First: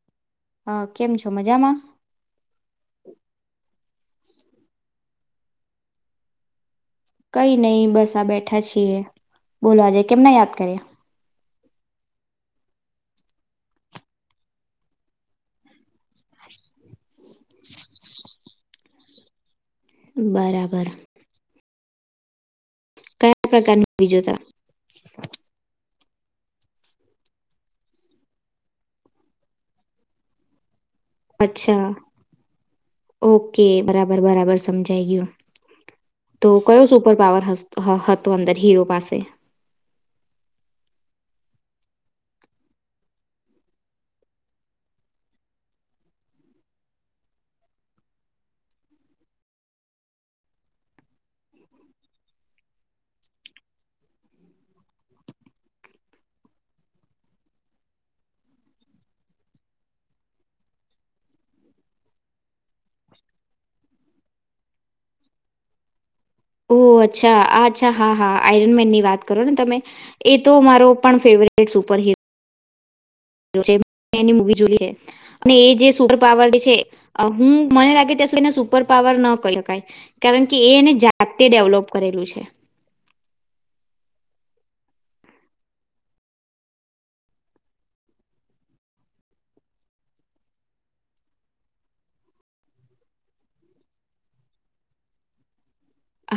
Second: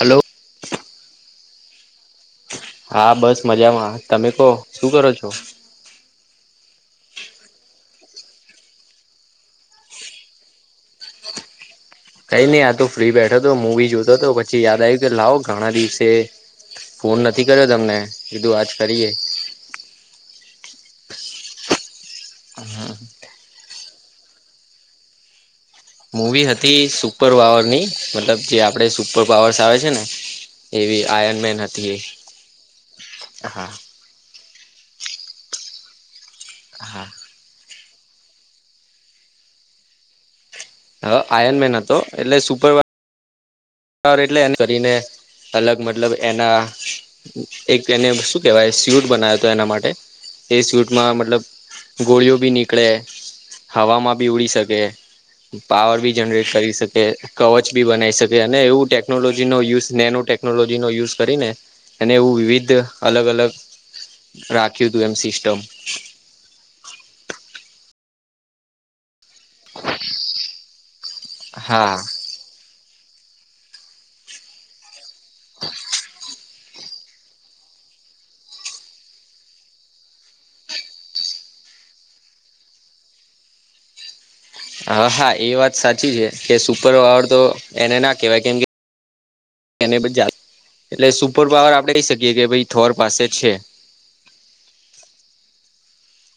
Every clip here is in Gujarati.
હલો. હ કેમ છો મજામાં. હા બસ મજામાં તમે કહો શું કરો છો. કઈ નઈ બસ આ બેઠા છીએ બોલો આજે કેમ ના યાદ કર્યા. કઈ નહી આ તો ફ્રી બેઠો હતો મૂવી જોતો હતો પછી યાદ આવ્યું કે લાવ ઘણા દિવસે ફોન નથી કર્યો તમને કીધું આજ કરીએ. બરાબર. હા હા. કયા પ્રકારની મૂવી જોતા. મૂવી હતી સુપર પાવરની મતલબ જે આપણે સુપર પાવર્સ આવે છે ને. એવી આયાત અચ્છા એ ઓકે હા બરાબર બરાબર સમજ. થઈ ગયું તો કયો હા સુપર પાવર હ હતો અંદર હીરો પાસે. હ આયનમેન હતો એટલે સુપરવા પાવર એટલે એન કરીને અલગ મતલબ એના એક એને શું કેહેવાય સિવઉડ બનાવ્યો હતો એના માટે એ સિવઉડમાં મતલબ ગોળીઓ બી નીકળે હવામાં બી ઉડી શકે. પાવર ભી જનરેટ કરી શકે કવચ બી બનાઈ શકે. અને એવું ટેકનોલોજી નો યુઝ નેનો ટેકનોલોજી નો યુઝ કરી ને. અને એવું વિવિધ અલગ અલગ રાખ્યું હતું એમ સિસ્ટમ. ઓ અચ્છા આચ્છા હા હા આયરન મેન ની વાત કરો ને તમે એ તો મારો પણ ફેવરેટ હા સુપર હિરો જેમ એની મુવી જોઈ ને એ જે સુપર પાવર ની છે અ હું મને લાગે ત્યાં સુધીને સુપર પાવર ન કહી હકાએ કારણ કે એ એને જાતે ડેવલોપ કરેલું છે. હા હા એ વાત સાચી છે કે સુપર પાવર તો એને ના કેવાય કેમ કે એને બધ જાત એટલે સુપર પાવર આપડે કઈ શકીએ કે ભાઈ થોર પાસે છે.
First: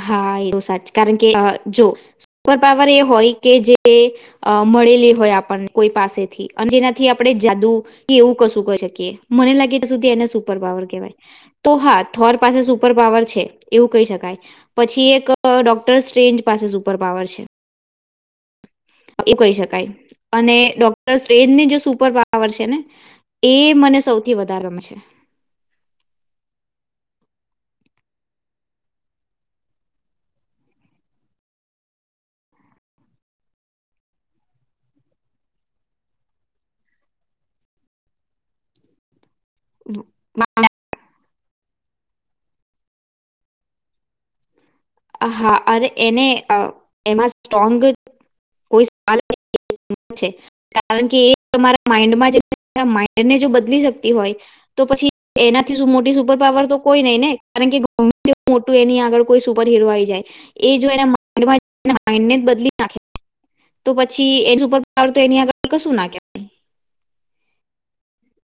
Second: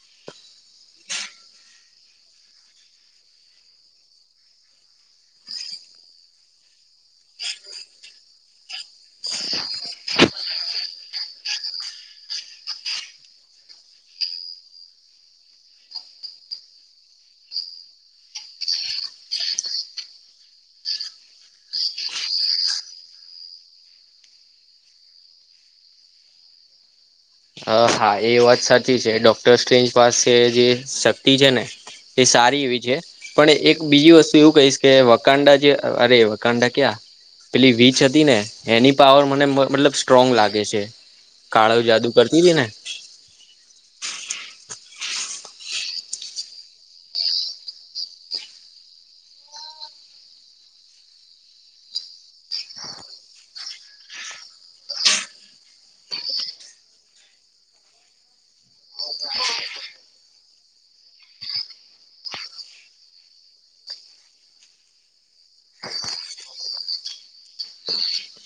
હા એ તો સાચ કારણ કે જો સુપર પાવર એ હોય કે જે અ મળેલી હોય આપણને કોઈ પાસેથી અને જેનાથી આપણે જાદુ કે એવું કશું કહી શકીએ મને લાગે સુધી એને સુપર પાવર કહેવાય. તો હા થોર પાસે સુપર પાવર છે એવું કહી શકાય. પછી એક અ ડોક્ટર ર્સટ્રેન્જ પાસે સુપર પાવર છે. એ કહી શકાય અને ડોક્ટર શ્રેનની જે સુપર પાવર છે ને. એ મને સૌથી વધારે રમ છે. અ હા એ વાત સાચી છે ડોક્ટર સૅટ્રેન્જ પાસે જે શક્તિ છે ને એ સારી એવીજ હે. પણ એક બીજી વસ્તુ એવું કહીશ કે વકાંડા જે અરે વકાંડા ક્યાં પેલી વીચ હતી ને એની પાવર મને મતલબ સ્ટ્રોંગ લાગે છે છે કાળવ જાદુગર ઈ જ ને હા અરે અ એને એમાં સ્ટ્રોંગ કોઈ સલ છે કારણ કે એ તમારા માઈન્ડ માઇન્ડ ને જો બદલી શકતી હોય તો પછી એનાથી શું મોટી સુપર પાવર તો કોઈ નઈ ને કારણ કે એવ મોટું એની આગળ કોઈ શું પર હીરો આઈ જાય એ જો એના માઈન્ડ માઈન્ડ ને જ બદલી નાખે તો પછી એ સુપર પાવર તો એની આગળ કશું ના કેવાય. [inaudible]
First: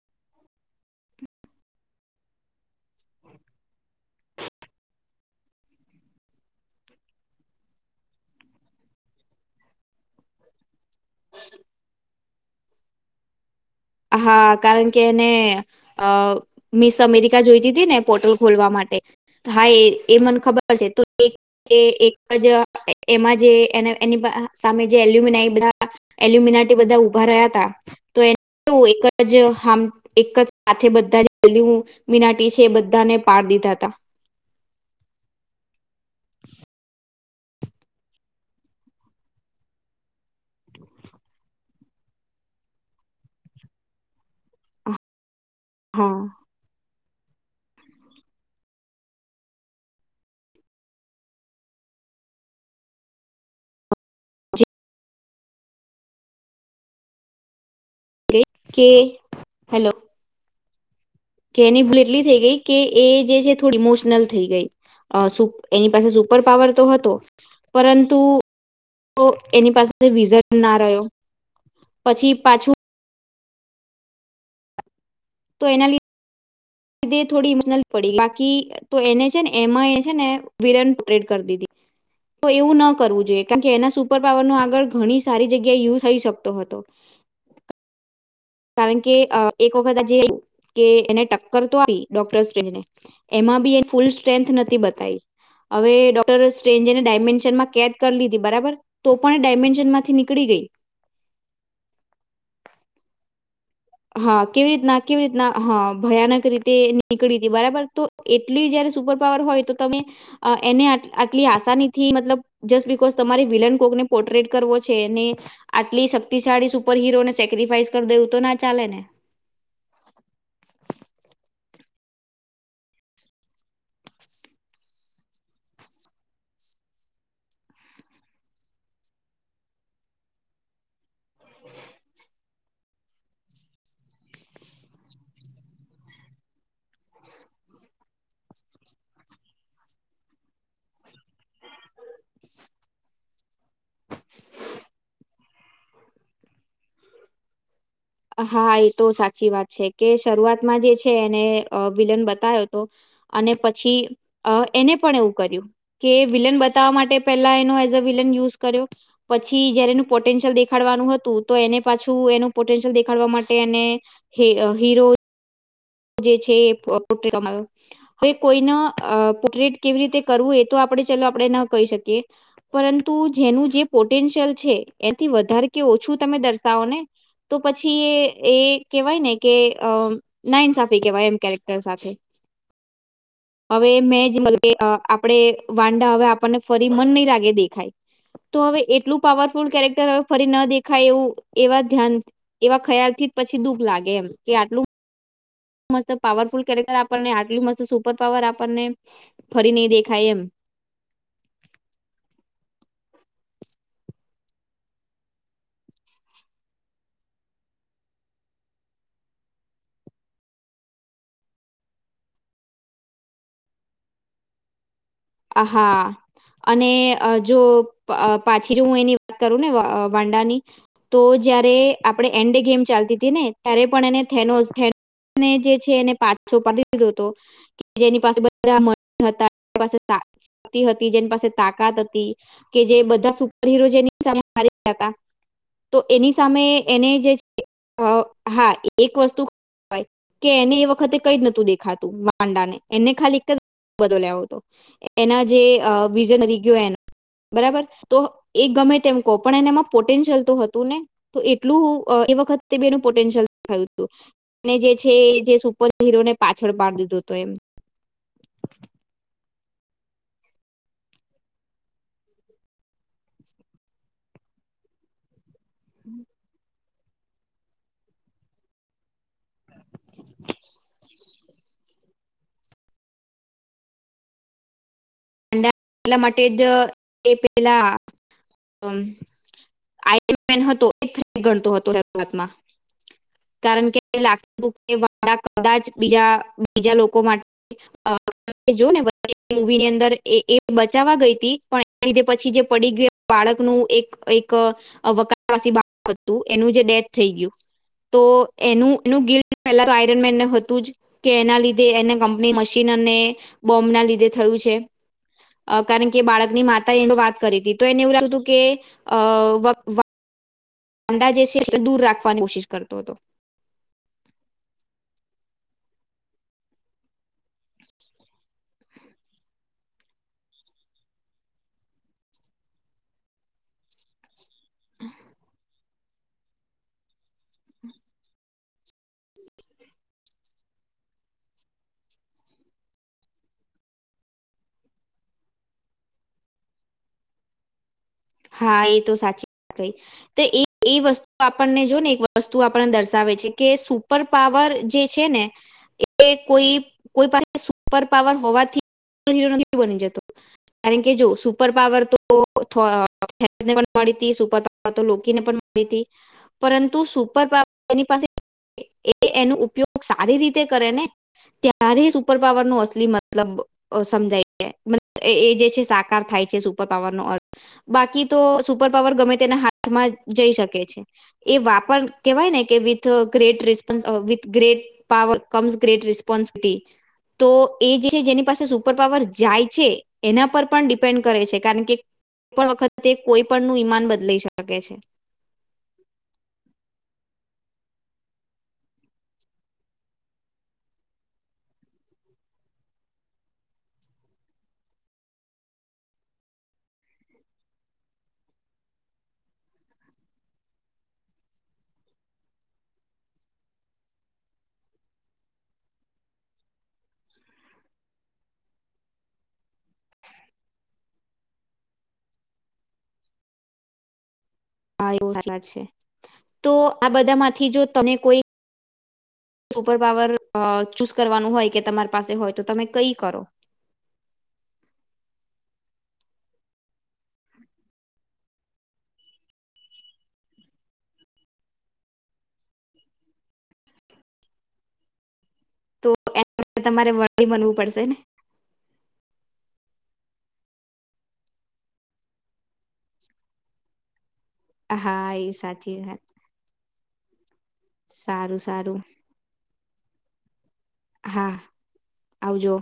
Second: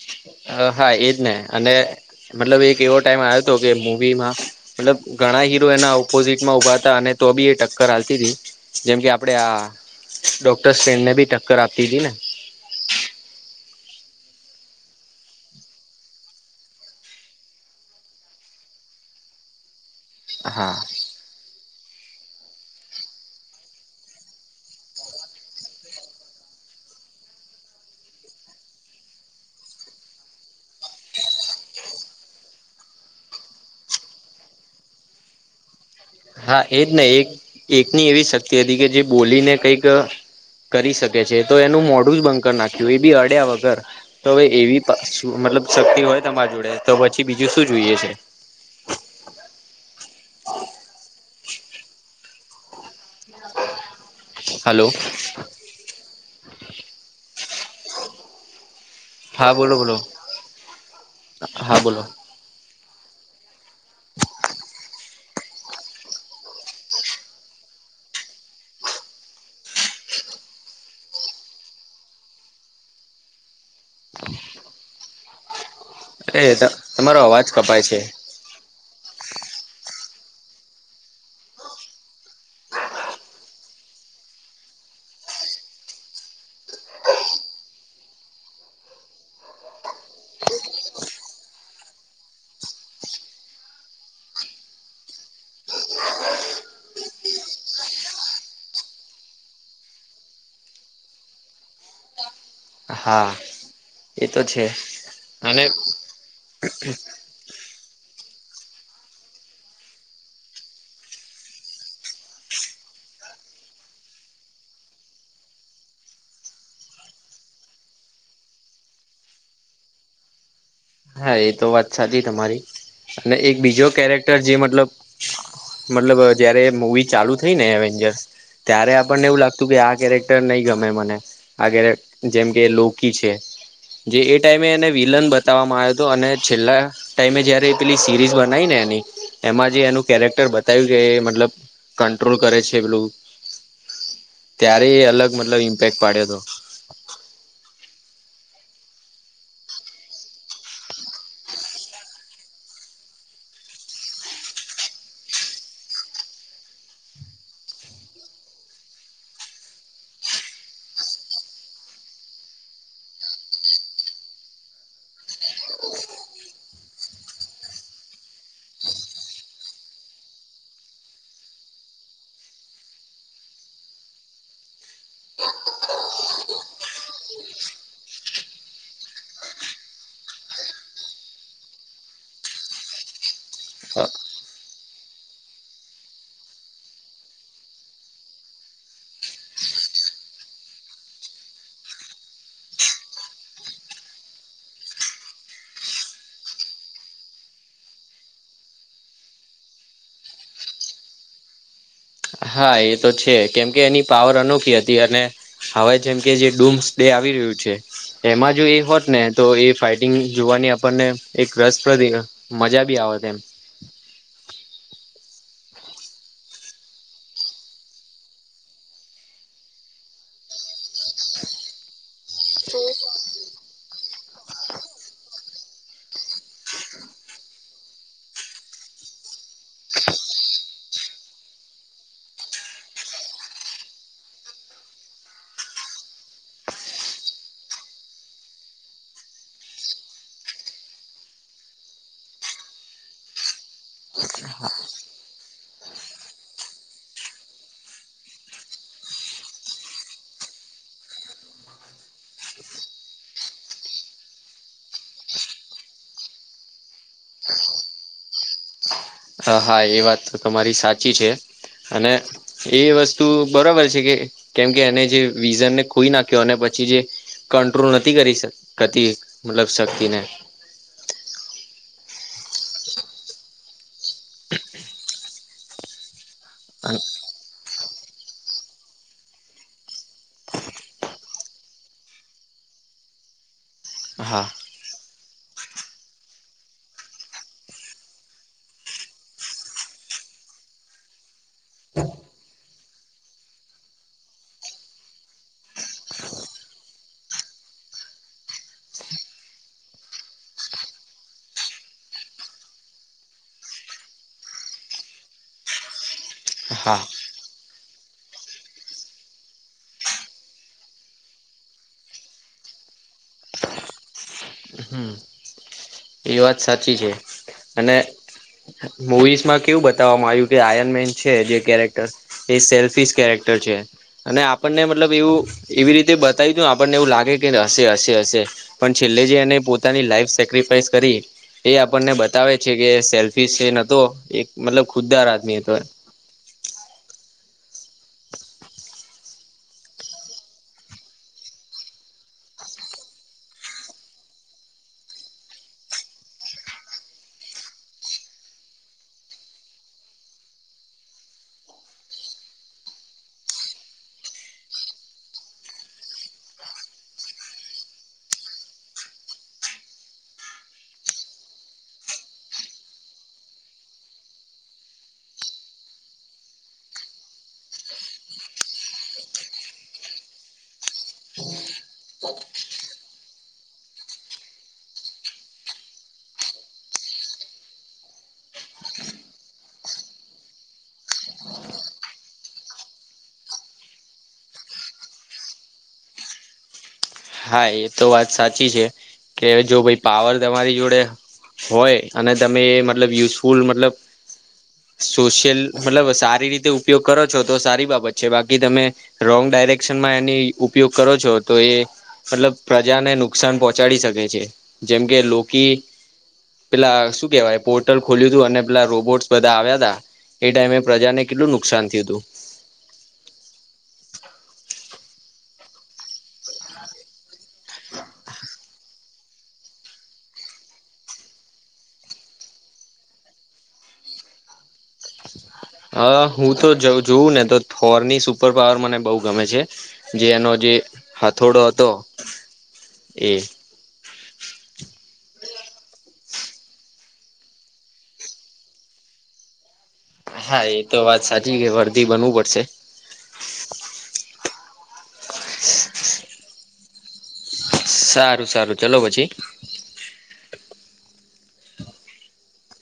હા એજ ને અને મતલબ એક એવો ટાઈમ આયો તો કે મુવીમાં મતલબ ઘણા હીરો એના ઓપોઝિટ માં ઉભા તા અને તો બી એ ટક્કર હાલતી તી જેમ કે આપડે આ ડોક્ટર્સ ફ્રેન્ડને બી ટક્કર આપતી તી ને હા કારણ કે એને અ મિસ અમેરિકા જોઈતી તી ને પોર્ટલ ખોલવા માટે હા એ એ મને ખબર હા છે તું એક જ એક જ એમાં જે એન એની સામે જે એલ્યુમિનાય બધા એલ્યુમિના ટી બધા ઉભા રહ્યા હતા તો એને એક જ હા. એક જ હાથે બધા જ એલ્યુ મીનાટી છે એ બધાને પાડ દીધા તા હા એજ ને એક એકની એવી શક્તિ હતી કે જે બોલીને કઈક કરી શકે છે તો એનું મોઢું જ બંધ કર નાખ્યું એ બી અડ્યા વગર તો હવે એવી પા મતલબ શક્તિ હોય હા તમારા જોડે તો પછી બીજું શું જોઈએ છે જે હલો. કે કે હા બોલો હલો બોલો કે હા એની ભૂલે બોલો એટલી થઈ ગઈ કે એ જે છે થોડી ઇમોશનલ થઈ ગઈ અ શું એની પાસે સુપર પાવર તો હતો પરંતુ તો એની પાસે કઈ રીજન ના રહ્યો પછી પાછું [inaudible] તો એના લીધ અરે તા તમારો અવાજ કપાય છે. ગઈ બાકી તો એને છે ને એમાં એ છે ને વિરન પરેડ કર દીધી. તો એવું ન કરવું જોઈએ કારણ કે એના સુપર પાવર નો આગળ ઘણી સારી જગ્યાએ યુ થઈ શકતો હતો. કારણ કે અ એક વખત આજે કે એને ટક્કર તો આવી ડોક્ટર્સ ટ્રેને એમાં બી એ ફૂલ સ્ટ્રેન્થ નથી બતાઈ હવે ડોક્ટર સ્ટ્રેનજ એને ડાયમેન્શન માં કેદ કરી લીધી બરાબર તો પણ એ ડાયમેન્શન માંથી નીકળી ગઈ હા. એ તો હા છે કેવી રીતના કેવી રીતના અને હા ભયાનક રીતે નીકળી તી બરાબર તો એટલી જયારે સુપર પાવર હોય તો તમે અ એને આટલી આસાનીથી મતલબ જસ્ટ બિકોઝ તમારી વિલન કોક ને પોર્ટ્રેટ કરવો છે એને આટલી શક્તિશાળી સુપર હિરો ને સેક્રિફાઈસ કર દેવું તો ના ચાલે ને હા એ તો વાત સાચી તમારી અને એક બીજો કેરેક્ટર જે મતલબ મતલબ અ જ્યારે મૂવી ચાલુ થઈ ને એડવેનજરશ ત્યારે આપણને એવું લાગતું કે આ કેરેક્ટર નહી ગમે મને આગરે જેમ કે લોકી છે જે એ ટાઈમે એને વિલન બતાવવામાં આયો તો અને છેલ્લા ટાઈમે જયારે એ પેલી સિરીઝ બનાઈ ને એની એમાં જે એનું કેરેક્ટર બતાવ્યું કે મતલબ કંટ્રોલ કરે છે પેલું, ત્યારે એ અલગ મતલબ ઇમ્પેક્ટ પાડ્યો હતો, હા એતો સાચીવાત છે, કે શરૂઆતમાં જે છે, એને અ વિલન બતાયોતો. અને પછી અ એને પણ એવું કર્યું, કેએ વિલન બતાવવા માટે પેલા એનો એઝ અને વિલન યુઝ કર્યો. પછી જયારે એનું પોટેન્શિયલ દેખાડવાનું હતું તો એને પાછું એનું પોટેન્શિય ન દેખાડું, ખાળવામાં માટે એને હીરુ જ, [unintelligible] [inaudible] જે છે, એ હવે કોઈને પોટરેટ કેવી રીતે કરવું એતો આપણે ચલો આપણે ન કહી શકીએ. પરંતુ જેનું જે પોટેન્શિયલ છે, એથી વધારે કે ઓછું તમે દર્શાવોને, તો પછીએ એ કેહેવાય નેકે અ, ના ઇન્સાફી કેહેવાય એમ કેરેક્ટર સાથે. [unintelligible] [inaudible] હવે મેંજ આપણે વાંઢા હવે આપણને ફરી મન નહી લાગે દેખાય. તો હવે એટલું પાવરફુલ કેરેક્ટર હવે ફરી ન દેખાય એવું એવા ધ્યાન, એવા ખ્યાલથી જ પછી દુઃખ લાગે એમ કે આટલું, મસ્ત પાવરફુલ કેરેક્ટર આપણને આટલી મસ્ત પાવર ફરી નહીં દેખાય એમ. હા એતો છે, કેમ કે એની પાવર અનોખી હતી અને, હવે જેમ કે જે ડુમ્સ ડે આવી રહ્યું છે, એમાં જોએ હોત નેતો એ ફાઈટિંગ જોવાની આપણને એક રસપ્રદ, મજા ભી આવેત એમ. આહા. અને જો પાછી હું એની વાત કરું ને વાંઢાની તો જયારે આપણે એન્ડે ગેમ ચાલતી હતી ને ત્યારે પણ એને થાનોસ થાનો, જે છે, એને પાછોપાડી દીધો હતો જેની પાસે બધા મઠ હતા, જેની પાસે હતી જેની પાસે તાકાત હતી. કેજે બધા સુપર હિરો જેની સામે મારીયા હતા. તો એની સામે એને જે છે, હા એક વસ્તુ. કે એને એ વખતે કઈ જ નતું દેખાતું માંડા ને એને ખાલી એક બદલ્યો હતો. એના જે વિઝન થઈ ગયો એના, બરાબર તોએ ગમે તેમ કહો પણ એનામાં પોટેન્શિયલ તો હતું ને. તો એટલું એ વખતે બેનું પોટેન્શિયલ થયું હતું. તમે જે છે, એજે સુપર હીરોને પાછળ પાડી દીધો હતો એમ. હ હા એ વાત તમારી સાચી છે. અને એ વસ્તુ બરોબર છે કે કેમકે એને જે વિઝનને ખોઈ નાખ્યો અને પછી, ચીજે કંટ્રોલ નથી કરી શકતી મતલબ શક્તિને, અંદરથી માટે જ પેલા આઈન એ ગણતો હતો શરૂઆતમાં. કારણ કે હા લાગતું કદાચ બીજા બીજા લોકો માટે, જોને મૂવીની અંદર એ એ બચાવવા ગઈ હતી પણ એના લીધે પછી જે પડી ગયો બાળકનુ એક એકમ, વકારવાસી બા હતું એનું જે ડેથ થઈ ગયું. એનું એનું ગિ પહેલા તો આયરન મેનને હતું. કે એના લીધે એને કંપની મશીન અને બોમ્બના લીધે થયું છે. કારણ કે બાળકની માતા હા એ વાત કરી હતી તો એને એવું લાગ હતું કે અ અંડા જે છે, દુર રાખવાની કોશિસ કરતો હતો. હમ એ વાત સાચી છે અને મુવીઝ માં કેવું બતાવવામાં આવ્યું કે આયન મેન છે જે કેરેક્ટર એ સેલ્ફિસ કેરેક્ટર છે અને આપણને મતલબ એવું એવી રીતે બ બતા આપણને એવું લાગે કે હશે હશે હશે પણ છેલ્લે જે એને પોતાની લાઈફ સેક્રિફાઈસ કરી એ આપણને બતાવે છે કે સેલ્ફી છે નતો. એક મતલબ ખુદાર આદમી હતો એ હા એ તો સાચી [inaudible] કઈ. તો એ એ વસ્તુ આપણને જો ને એક વસ્તુ આપને દર્શાવે છે કે સુપર. પાવર જે છે ને એ કોઈ કોઈ પાસે સુપર પાવર હોવાથી [unintelligible] બની જતો કારણ કે જો સુપર પાવર તો, [unintelligible] મળીતી સુપર પાવર તો લોકીને પણ મળી તિ. પરંતુ સુપર પાવર એની પાસે. એ એનો ઉપયોગ સારી રીતે કરે ને, ત્યારે સુપર પાવર નો અસલી મતલબ. સમજાય એ જે છે સાકાર થાય છે સુપર પાવર નો અર્થ, બાકી તો સુપર પાવર ગમે તેના હાથમાં જઈ શકે છે. એ વાપર કેહેવાય ને કે with great [unintelligible] with great power comes great responsibility તો એ જે છે જેની પાસે સુપર પાવર જાય છે. એના પર પણ ડિપેન્ડ કરે છે કારણ કે, કોઇપણ વખતે તે કોઈ પણ નું ઈમાન બદલાઈ શકે છે. હા એ તો વાત સાચી છે કે જો ભાઈ પાવર તમારી જોડે, હોય અને તમે એ મતલબ યુઝફુલ મતલબ સોશિયલ મતલબ સારી રીતે ઉપયોગ કરો છો તો સારી બાબત છે બાકી તમે રોંગ ડાયરેક્શન માં એની ઉપયોગ કરો છો તો એ, મતલબ પ્રજાને નુકસાન પહોંચાડી શકે છે જેમ કે લોકી, પેલા શું કેવાય પોર્ટલ ખુલ્યુંતું અને પેલા રોબર્ટસ બધા આવ્યા તા, એ ટાઈમે પ્રજાને કેટલું નુકસાન થયું તું. હા એે [unintelligible] તો આ બધા માંથી જો તમે કોઈ સુપર પાવર ચૂઝ કરવાનું હોય કે તમારી પાસે હોય તો તમે કઈ કરો? હું તો જોઉં ને થોરની સુપર પાવર મને બઉ ગમે છે. જે એનો જે હથોડો હતો એ તો એના માટે તમારે વર્ધી બનવું પડશે. હા એ તો વાત સાચી કે વરધી બનવું પડશે. હા એ સાચી [inaudible] સારું સારું ચલો પછી. હા આવજો